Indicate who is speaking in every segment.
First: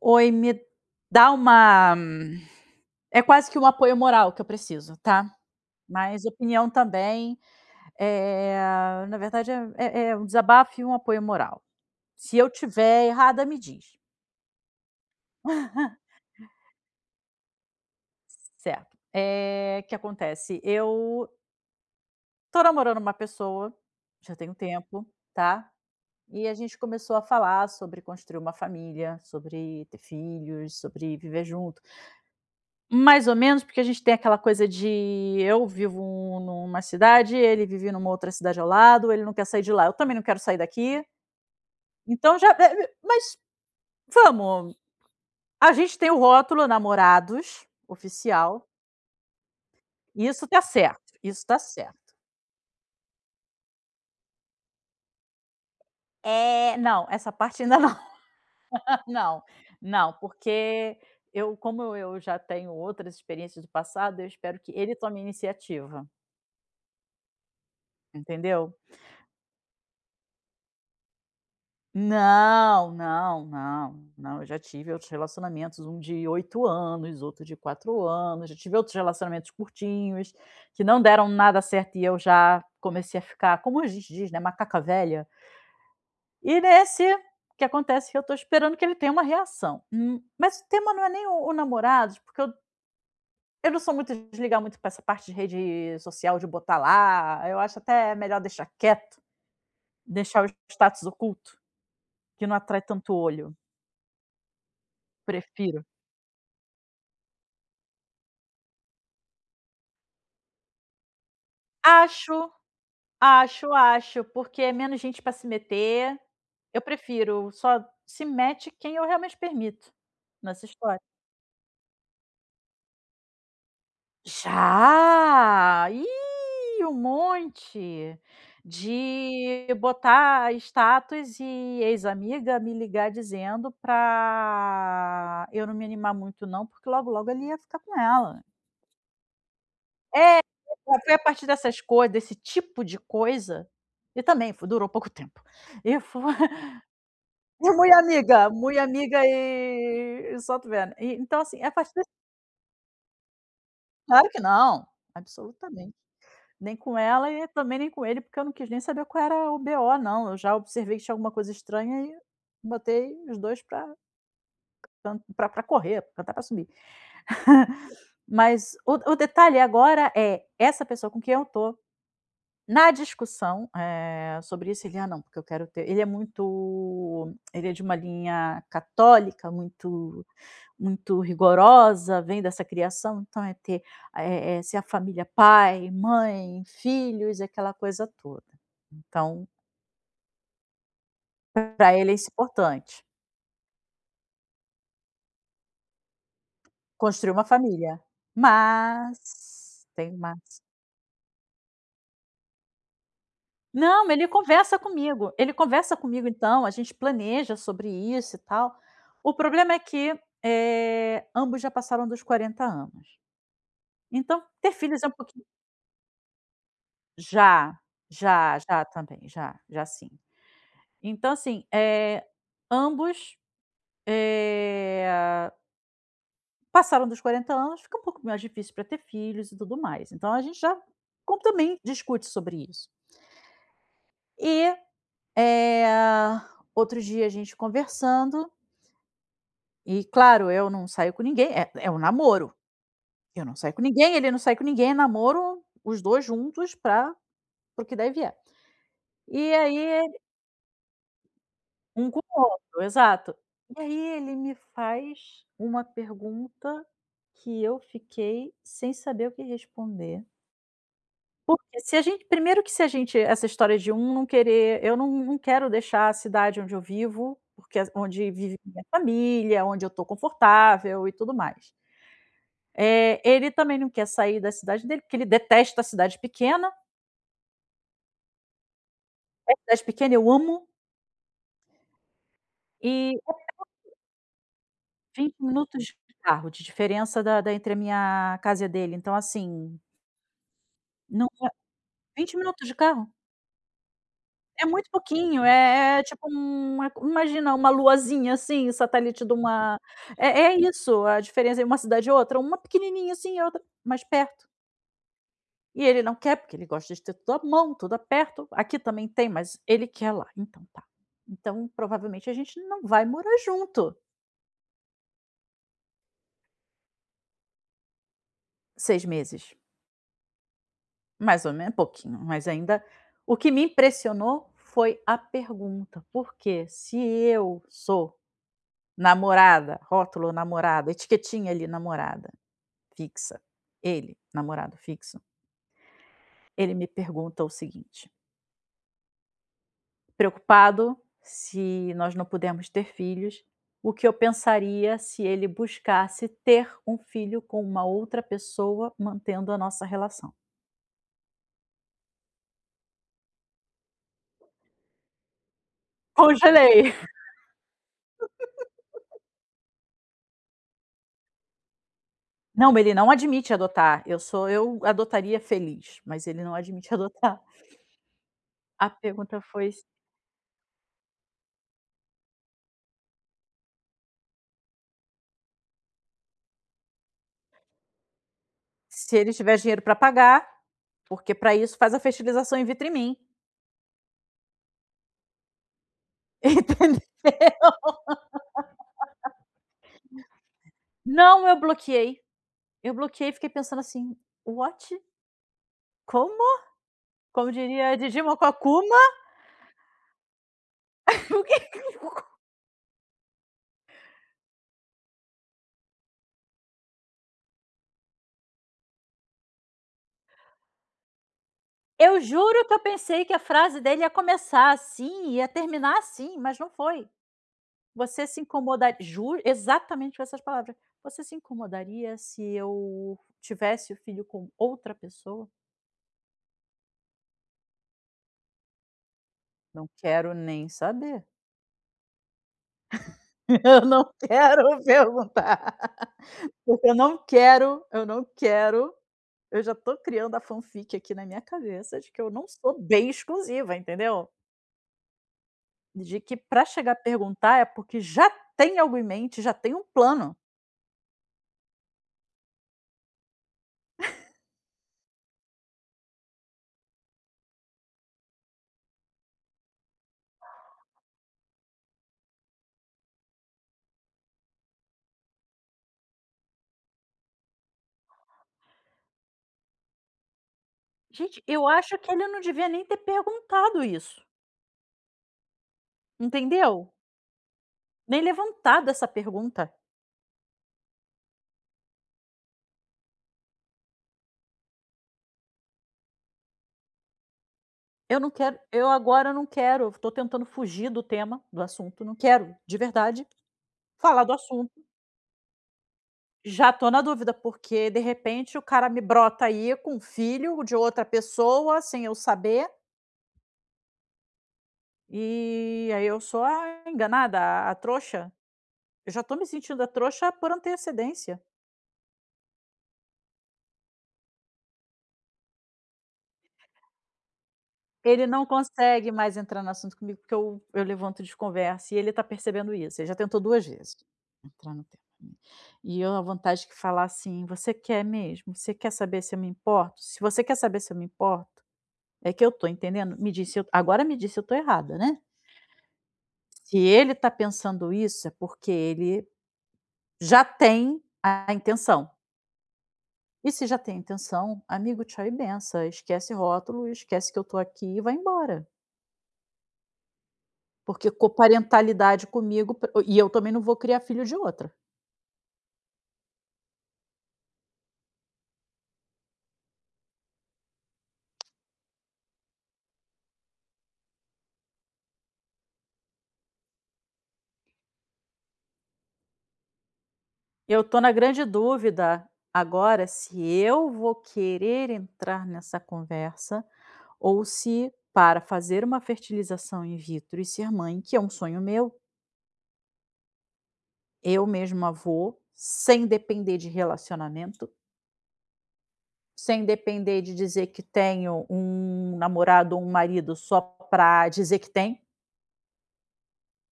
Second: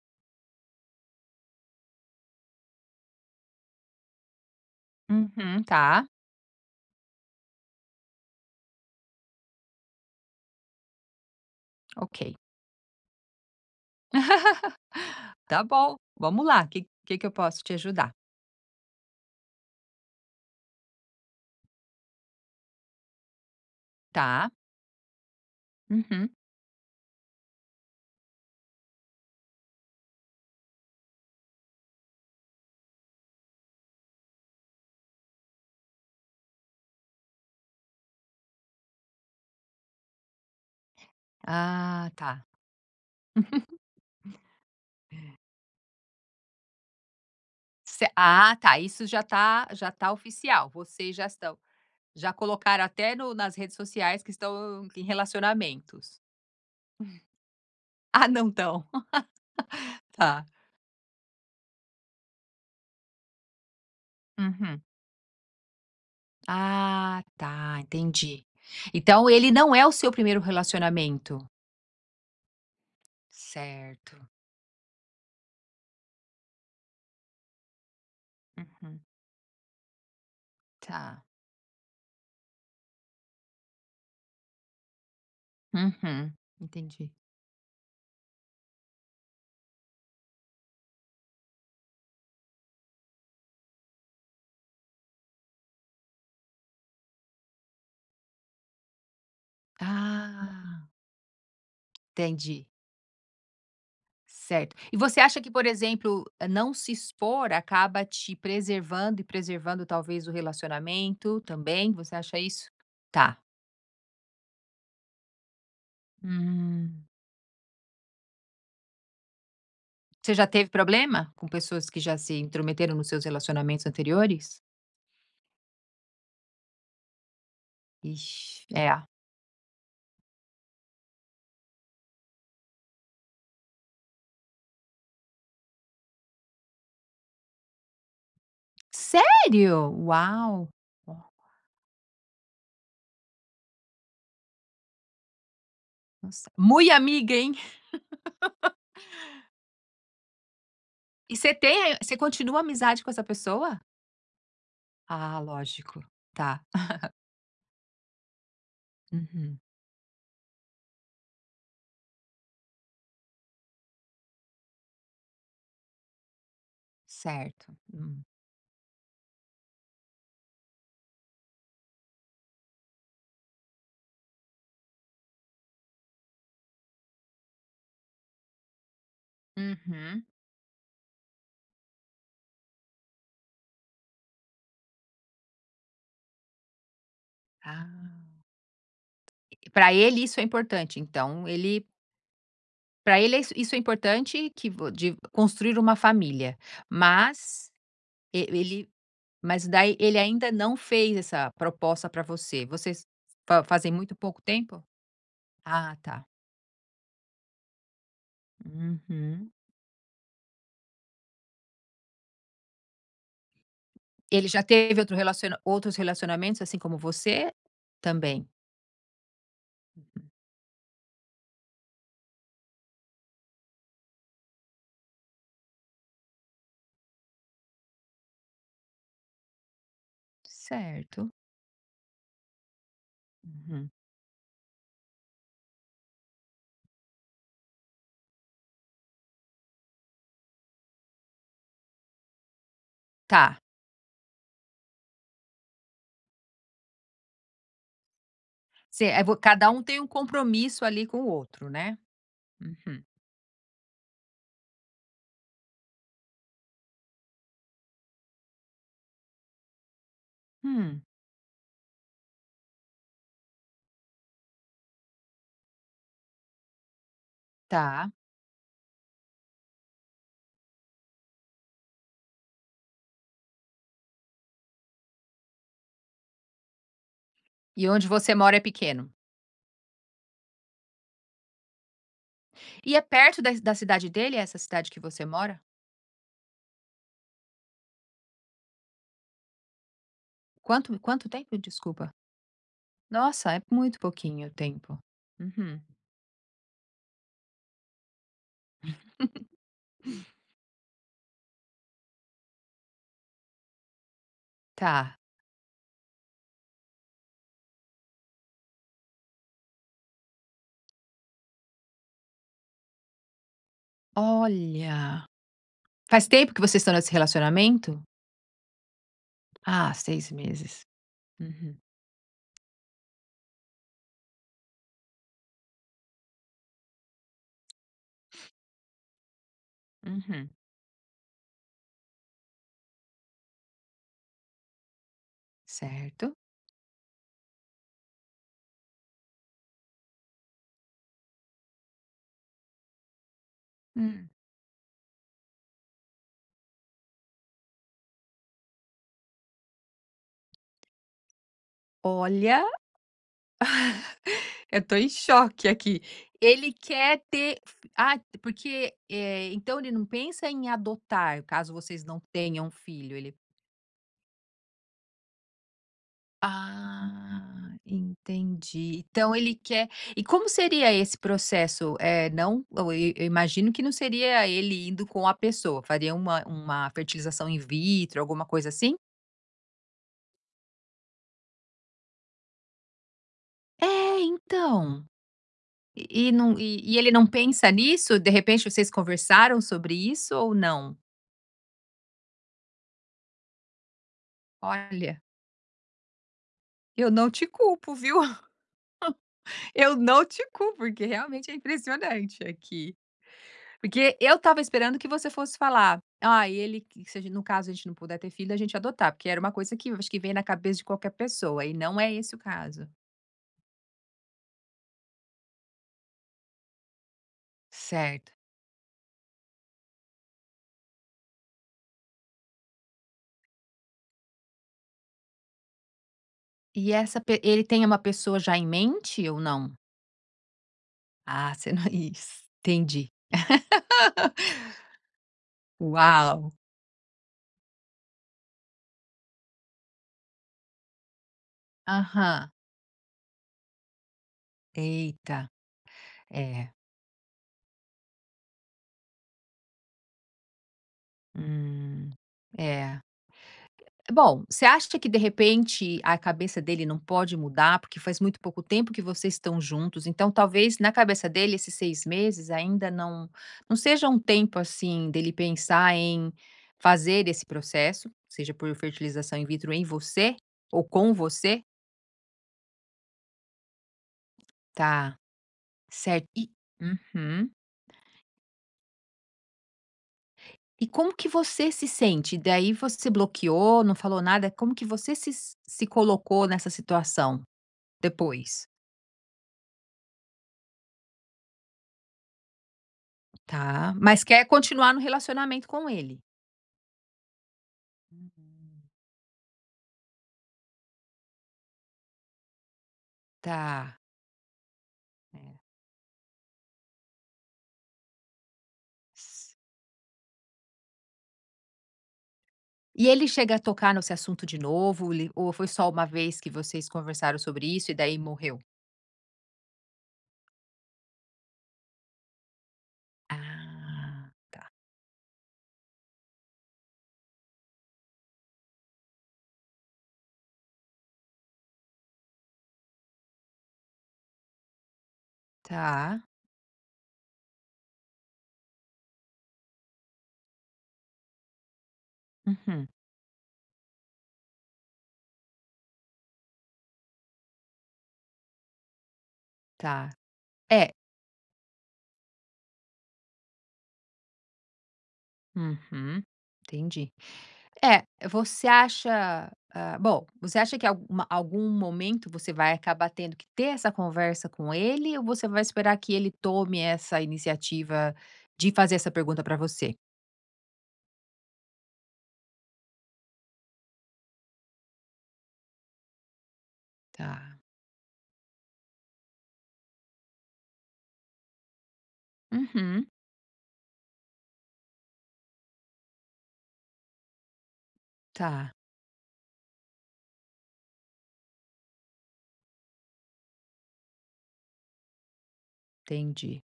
Speaker 1: Oi, me dá uma é quase que um apoio moral que eu preciso, tá.
Speaker 2: Uhum, tá,
Speaker 1: Mas opinião também, é na verdade é um desabafo e um apoio moral.
Speaker 2: ok.
Speaker 1: Se eu tiver errada, me diz.
Speaker 2: Tá bom, vamos lá. O que que eu posso te ajudar?
Speaker 1: Certo. É que acontece, eu tô namorando uma pessoa, já tem
Speaker 2: Tá,
Speaker 1: um tempo, tá.
Speaker 2: uhum.
Speaker 1: E a gente começou a falar sobre construir uma família, sobre ter filhos, sobre viver junto. Mais ou menos, porque a gente tem aquela coisa de eu vivo numa cidade, ele vive numa outra cidade ao lado, ele não quer sair de lá, eu também não quero sair daqui.
Speaker 2: Ah,
Speaker 1: Então
Speaker 2: tá.
Speaker 1: já mas vamos, a gente tem o rótulo namorados oficial,
Speaker 2: Isso já tá
Speaker 1: isso tá
Speaker 2: oficial,
Speaker 1: certo,
Speaker 2: vocês já
Speaker 1: isso
Speaker 2: estão
Speaker 1: tá certo.
Speaker 2: já colocaram até no nas redes sociais que estão em relacionamentos.
Speaker 1: É, não, essa parte ainda não,
Speaker 2: Ah, não estão.
Speaker 1: não, não,
Speaker 2: Tá.
Speaker 1: porque eu como eu já tenho outras experiências do passado, eu espero que
Speaker 2: Uhum.
Speaker 1: ele tome a iniciativa,
Speaker 2: Ah, tá, entendi.
Speaker 1: entendeu?
Speaker 2: Então ele não é o seu primeiro relacionamento?
Speaker 1: Não, não, não,
Speaker 2: Certo.
Speaker 1: não, eu já tive outros relacionamentos, um de 8 anos, outro de 4 anos, já tive outros
Speaker 2: Uhum.
Speaker 1: relacionamentos curtinhos, que não
Speaker 2: Tá.
Speaker 1: deram nada certo e eu já comecei a ficar, como a gente diz, né, macaca velha.
Speaker 2: Uhum.
Speaker 1: E nesse,
Speaker 2: Entendi.
Speaker 1: o que acontece é que eu tô esperando que ele tenha uma reação. Mas o tema não é nem o namorado, porque eu não sou muito de ligar muito para essa parte de rede social, de botar lá, eu acho até melhor deixar quieto, deixar o
Speaker 2: Ah.
Speaker 1: status oculto, que não
Speaker 2: Entendi,
Speaker 1: atrai tanto olho,
Speaker 2: certo. E você acha que, por
Speaker 1: prefiro.
Speaker 2: exemplo, não se expor acaba te preservando e preservando talvez o relacionamento também? Você acha
Speaker 1: Acho,
Speaker 2: isso? Tá.
Speaker 1: acho, acho, porque é menos gente pra se meter. Eu
Speaker 2: Hum.
Speaker 1: prefiro, só se mete quem eu realmente permito
Speaker 2: Você já
Speaker 1: nessa
Speaker 2: teve
Speaker 1: história.
Speaker 2: problema com pessoas que já se intrometeram nos seus relacionamentos anteriores?
Speaker 1: Já! Ih, um monte!
Speaker 2: Ixi, é.
Speaker 1: De botar status e ex-amiga me ligar dizendo pra eu não me animar muito não, porque logo, logo ele ia ficar com ela.
Speaker 2: Sério?
Speaker 1: É,
Speaker 2: Uau!
Speaker 1: foi
Speaker 2: Ó,
Speaker 1: a partir dessas coisas, desse tipo de coisa e também fo durou pouco tempo. E foi
Speaker 2: nossa. Mui amiga, hein?
Speaker 1: é mui amiga, muito amiga e solta o veneno. E
Speaker 2: E
Speaker 1: então,
Speaker 2: você
Speaker 1: assim, é a partir
Speaker 2: tem
Speaker 1: desse
Speaker 2: você continua a amizade com essa pessoa?
Speaker 1: claro que não,
Speaker 2: Ah,
Speaker 1: absolutamente.
Speaker 2: lógico. Tá.
Speaker 1: Nem com ela e também nem com ele, porque eu não quis nem saber qual era o
Speaker 2: Uhum.
Speaker 1: BO não, eu já observei que tinha alguma coisa estranha e botei os 2 para pra correr, cantar pra subir.
Speaker 2: Certo. Hum.
Speaker 1: Mas o detalhe agora é, essa pessoa com quem eu tô, na discussão, sobre isso, ele: "Ah, não, porque eu quero ter" ele é muito ele é de uma linha católica, muito
Speaker 2: Uhum.
Speaker 1: muito rigorosa, vem dessa criação, então é ter ser a família pai, mãe, filhos, aquela coisa
Speaker 2: Ah.
Speaker 1: toda. Então,
Speaker 2: Para ele isso é importante, então ele
Speaker 1: para ele é isso importante,
Speaker 2: para ele é isso é importante que vo de construir uma família,
Speaker 1: construir uma
Speaker 2: mas
Speaker 1: família.
Speaker 2: e ele mas
Speaker 1: Mas,
Speaker 2: daí
Speaker 1: tem um
Speaker 2: ele ainda
Speaker 1: mas.
Speaker 2: não fez essa proposta para você. Vocês fa fazem
Speaker 1: Não,
Speaker 2: muito pouco tempo?
Speaker 1: ele
Speaker 2: Ah,
Speaker 1: conversa
Speaker 2: tá.
Speaker 1: comigo então, a gente planeja sobre isso e tal. O
Speaker 2: Uhum.
Speaker 1: problema é que, ambos já passaram dos 40 anos. Então,
Speaker 2: Ele já
Speaker 1: ter
Speaker 2: teve
Speaker 1: filhos é um pouquinho
Speaker 2: outros relacionamentos, assim como você?
Speaker 1: já,
Speaker 2: Também.
Speaker 1: já, já também, já, já sim. Então, assim, ambos, eh, passaram dos 40 anos, fica um pouco mais difícil para ter filhos e tudo mais. Então a gente já
Speaker 2: Certo.
Speaker 1: como também discute sobre isso.
Speaker 2: Uhum.
Speaker 1: E, eh, outro dia a gente conversando e claro, eu não saio com ninguém, é um namoro. Eu não
Speaker 2: Tá.
Speaker 1: saio com ninguém, ele não sai com ninguém, é namoro os 2 juntos pra para o que deve e
Speaker 2: Você é vo
Speaker 1: E
Speaker 2: cada
Speaker 1: aí
Speaker 2: um tem um compromisso ali com o outro, né?
Speaker 1: um com o outro,
Speaker 2: Uhum.
Speaker 1: exato. E aí ele me faz uma pergunta que eu fiquei sem saber o que responder,
Speaker 2: Hum,
Speaker 1: porque se a gente primeiro que se a gente essa história de um não querer eu não quero deixar a cidade onde eu vivo, porque é
Speaker 2: tá.
Speaker 1: onde vive minha família, onde eu estou confortável e tudo mais. É ele também não quer sair da cidade dele, porque ele detesta a
Speaker 2: E onde você mora é pequeno?
Speaker 1: cidade pequena eu amo,
Speaker 2: E é
Speaker 1: e
Speaker 2: perto
Speaker 1: é
Speaker 2: da cidade dele, essa cidade que você
Speaker 1: 20
Speaker 2: mora?
Speaker 1: minutos de carro de diferença da entre a minha casa e a dele, então assim,
Speaker 2: Quanto
Speaker 1: não é
Speaker 2: tempo? Desculpa.
Speaker 1: 20 minutos de carro?
Speaker 2: Nossa, é muito pouquinho
Speaker 1: É muito
Speaker 2: tempo.
Speaker 1: pouquinho,
Speaker 2: Uhum.
Speaker 1: é tipo uma imagina uma luazinha, assim, satélite de uma é é isso, a diferença entre uma cidade e outra, uma pequenininha assim e outra mais perto.
Speaker 2: Tá.
Speaker 1: E ele não quer, porque ele gosta de ter tudo à mão, tudo a perto, aqui também tem, mas ele quer lá, então tá. Então provavelmente a gente não vai morar junto
Speaker 2: Olha. Faz tempo que vocês estão nesse relacionamento?
Speaker 1: 6 meses,
Speaker 2: Ah, 6 meses.
Speaker 1: mais ou menos,
Speaker 2: Uhum,
Speaker 1: pouquinho, mas ainda o que me impressionou foi a pergunta, porque se eu sou namorada, rótulo
Speaker 2: uhum.
Speaker 1: namorada, etiquetinha ali namorada, fixa. Ele, namorado fixo,
Speaker 2: Certo.
Speaker 1: ele me pergunta o seguinte: "Preocupado se nós não pudermos ter filhos, o que eu
Speaker 2: Hum.
Speaker 1: pensaria se ele buscasse ter um filho com uma outra pessoa mantendo a nossa relação?"
Speaker 2: Olha, eu tô em choque aqui. Ele
Speaker 1: Congelei.
Speaker 2: quer ter ah, porque, então ele não pensa em adotar, caso vocês não tenham
Speaker 1: Não, ele não
Speaker 2: filho, ele.
Speaker 1: admite adotar, eu sou eu adotaria feliz, mas ele não admite adotar.
Speaker 2: Ah,
Speaker 1: A
Speaker 2: entendi. Então
Speaker 1: pergunta
Speaker 2: ele
Speaker 1: foi
Speaker 2: quer, e como seria esse processo? Não, eu imagino que não seria ele indo com a pessoa, faria uma fertilização in vitro, alguma coisa assim?
Speaker 1: se ele tiver dinheiro para pagar, porque para isso faz a fertilização in vitro em mim.
Speaker 2: É, então. E e não e e
Speaker 1: Entendeu?
Speaker 2: ele não pensa nisso? De repente vocês conversaram sobre isso ou não?
Speaker 1: Não, eu bloqueei. Eu bloqueei e fiquei pensando assim: "What?
Speaker 2: Olha,
Speaker 1: Como?"
Speaker 2: eu não te
Speaker 1: Como
Speaker 2: culpo,
Speaker 1: diria
Speaker 2: viu.
Speaker 1: Didi Mococuma.
Speaker 2: Eu não te culpo, porque
Speaker 1: O
Speaker 2: realmente é
Speaker 1: que que
Speaker 2: impressionante aqui. Porque eu tava esperando que você fosse falar: "Ah, e ele que se a gen no caso a gente não puder ter filho, a gente adotar", porque era uma coisa que eu acho que vem na cabeça de qualquer pessoa, e não é
Speaker 1: eu
Speaker 2: esse o
Speaker 1: juro que eu
Speaker 2: caso.
Speaker 1: pensei que a frase dele ia começar assim, ia terminar assim, mas não foi. "Você
Speaker 2: Certo.
Speaker 1: se incomodaria? Juro, exatamente com essas palavras. "Você se incomodaria se eu tivesse o filho com outra pessoa?"
Speaker 2: E essa pe ele tem uma pessoa já em mente ou não?
Speaker 1: Não quero nem saber.
Speaker 2: Ah, você não is entendi.
Speaker 1: Eu não quero perguntar,
Speaker 2: Uau!
Speaker 1: porque eu não quero, eu não quero eu já tô criando a fanfic aqui na minha cabeça de que eu não
Speaker 2: Aham.
Speaker 1: sou bem exclusiva, entendeu?
Speaker 2: Eita.
Speaker 1: De que pra
Speaker 2: É.
Speaker 1: chegar a perguntar é porque já tem algo em mente, já tem um plano.
Speaker 2: Hum. É. Bom, você acha que de repente a cabeça dele não pode mudar, porque faz muito pouco tempo que vocês estão juntos, então talvez na cabeça dele esses 6 meses ainda não seja um tempo, assim, dele pensar em fazer esse processo, seja por fertilização in vitro em você ou com
Speaker 1: Gente,
Speaker 2: você?
Speaker 1: eu acho que ele não devia nem ter perguntado isso,
Speaker 2: Tá, certo. E
Speaker 1: entendeu?
Speaker 2: uhum.
Speaker 1: Nem levantado essa pergunta.
Speaker 2: E como que você se sente? Daí você bloqueou, não falou nada, como que você se se colocou nessa situação
Speaker 1: Eu não quero
Speaker 2: depois?
Speaker 1: eu agora não quero, tô tentando fugir do tema, do assunto, não quero, de verdade,
Speaker 2: Tá, mas
Speaker 1: falar do
Speaker 2: quer
Speaker 1: assunto.
Speaker 2: continuar no relacionamento com ele?
Speaker 1: Já tô na dúvida, porque de
Speaker 2: Hum.
Speaker 1: repente o cara me brota aí com um filho de outra pessoa sem eu saber,
Speaker 2: Tá, é.
Speaker 1: e aí eu sou a enganada, a trouxa. Eu já estou me
Speaker 2: S
Speaker 1: sentindo a trouxa por antecedência.
Speaker 2: e ele chega a tocar nesse assunto de novo, ele ou foi só uma vez que vocês conversaram sobre isso e daí
Speaker 1: Ele não
Speaker 2: morreu?
Speaker 1: consegue mais entrar no assunto comigo, porque eu levanto de conversa e ele está percebendo isso, ele já tentou 2 vezes
Speaker 2: Ah,
Speaker 1: entrar no tema. Né. E eu a vontade de falar assim: "Você quer mesmo? Você quer saber se eu me importo? Se você quer saber se eu me importo, é que eu estou entendendo, me disse eu agora me disse eu estou errada, né?
Speaker 2: tá.
Speaker 1: Se ele está pensando isso, é porque ele já tem a intenção".
Speaker 2: Uhum,
Speaker 1: E se já tem intenção, amigo, tchau e benção. Esquece rótulo, esquece que eu tô aqui e vai embora.
Speaker 2: tá. É.
Speaker 1: Porque coparentalidade comigo e eu também não vou criar filho de outra.
Speaker 2: Uhum, entendi. É, você acha, bom, você acha que algum momento você vai acabar tendo que ter essa conversa com ele ou você vai esperar que ele tome essa iniciativa de fazer essa pergunta pra você?
Speaker 1: Eu tô na grande dúvida agora se eu vou querer entrar nessa conversa ou
Speaker 2: Tá.
Speaker 1: se para fazer uma fertilização in vitro e ser mãe, que é um sonho meu,
Speaker 2: Uhum.
Speaker 1: eu mesma vou, sem depender de relacionamento,
Speaker 2: Tá,
Speaker 1: sem depender de dizer que tenho um namorado ou um marido só pra dizer que tem,
Speaker 2: entendi.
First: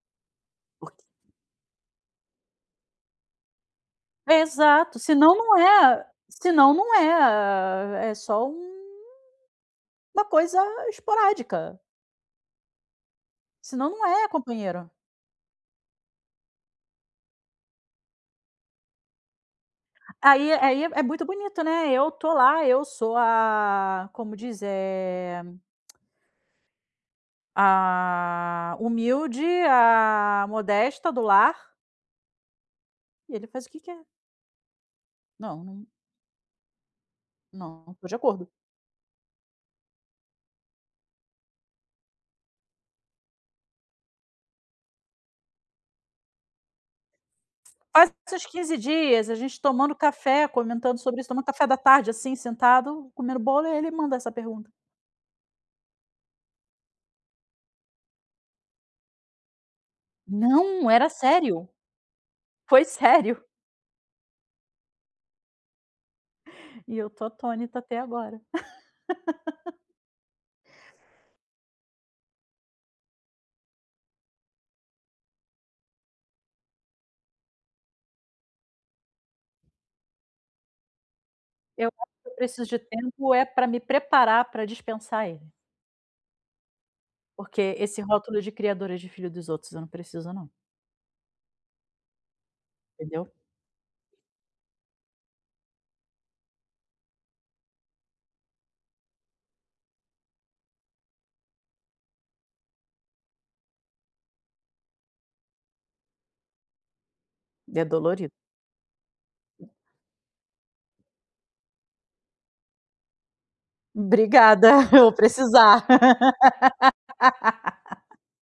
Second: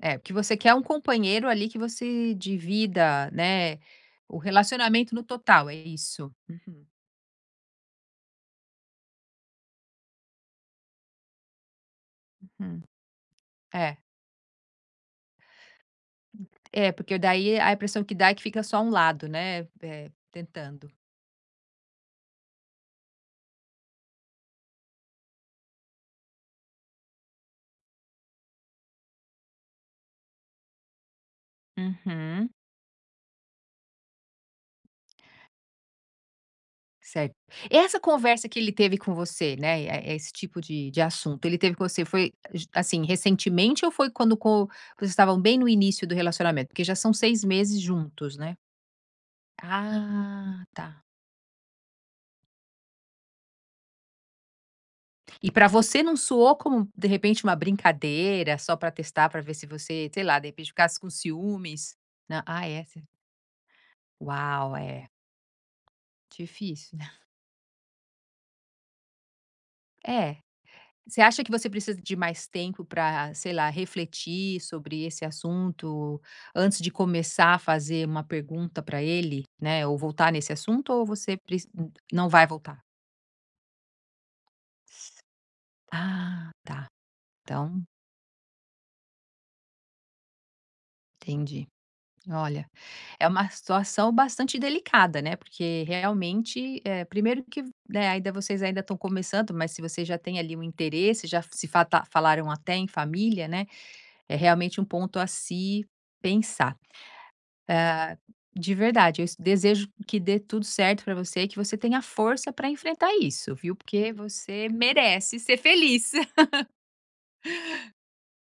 Speaker 2: É, porque você quer um
Speaker 1: porque
Speaker 2: companheiro ali que você divida, né, o
Speaker 1: exato,
Speaker 2: relacionamento no
Speaker 1: senão não
Speaker 2: total, é
Speaker 1: é
Speaker 2: isso?
Speaker 1: senão
Speaker 2: Uhum,
Speaker 1: não é só um uma coisa esporádica,
Speaker 2: uhum.
Speaker 1: senão
Speaker 2: É,
Speaker 1: não é companheiro.
Speaker 2: é, porque daí a impressão que dá é que fica só um lado, né,
Speaker 1: Aí é
Speaker 2: tentando.
Speaker 1: é muito bonito, né, eu tô lá, eu sou a como diz, a humilde, a modesta do lar,
Speaker 2: Uhum,
Speaker 1: e ele faz o que quer. Não, não
Speaker 2: certo.
Speaker 1: não,
Speaker 2: Essa
Speaker 1: tô de
Speaker 2: conversa
Speaker 1: acordo.
Speaker 2: que ele teve com você, né, é é esse tipo de assunto, ele teve com você, foi, j assim, recentemente ou foi quando co vocês estavam bem no início do relacionamento? Porque já são 6 meses
Speaker 1: Faz
Speaker 2: juntos,
Speaker 1: esses
Speaker 2: né?
Speaker 1: 15 dias, a gente tomando café,
Speaker 2: Ah, tá.
Speaker 1: comentando sobre isso, tomando café da tarde, assim, sentado, comendo bolo, e ele manda essa pergunta.
Speaker 2: E pra você não soou como, de repente, uma brincadeira só pra testar, pra ver se você, sei lá, de repente
Speaker 1: Não,
Speaker 2: ficasse com
Speaker 1: era sério.
Speaker 2: ciúmes? Não, ah, é,
Speaker 1: Foi
Speaker 2: você
Speaker 1: sério.
Speaker 2: uau, é, difícil,
Speaker 1: E
Speaker 2: né.
Speaker 1: eu tô atônita até agora.
Speaker 2: É. Você acha que você precisa de mais tempo pra, sei lá, refletir sobre esse assunto antes de começar a fazer uma pergunta pra ele, né, ou voltar nesse assunto ou você preci
Speaker 1: Eu acho
Speaker 2: não
Speaker 1: que eu
Speaker 2: vai
Speaker 1: preciso de
Speaker 2: voltar?
Speaker 1: tempo é pra me preparar pra dispensar ele,
Speaker 2: Ah, tá.
Speaker 1: porque
Speaker 2: Então,
Speaker 1: esse rótulo de criadora de filho dos outros, eu não preciso não.
Speaker 2: entendi. Olha, é
Speaker 1: Entendeu?
Speaker 2: uma situação bastante delicada, né, porque realmente, primeiro que, né, ainda vocês ainda estão começando, mas se vocês já têm ali um interesse, já se fata falaram até em família, né, é realmente um ponto a se pensar.
Speaker 1: É dolorido.
Speaker 2: De verdade, eu es desejo que dê tudo certo para você, que você tenha força para enfrentar isso, viu, porque você
Speaker 1: Obrigada, eu vou
Speaker 2: merece ser
Speaker 1: precisar.
Speaker 2: feliz.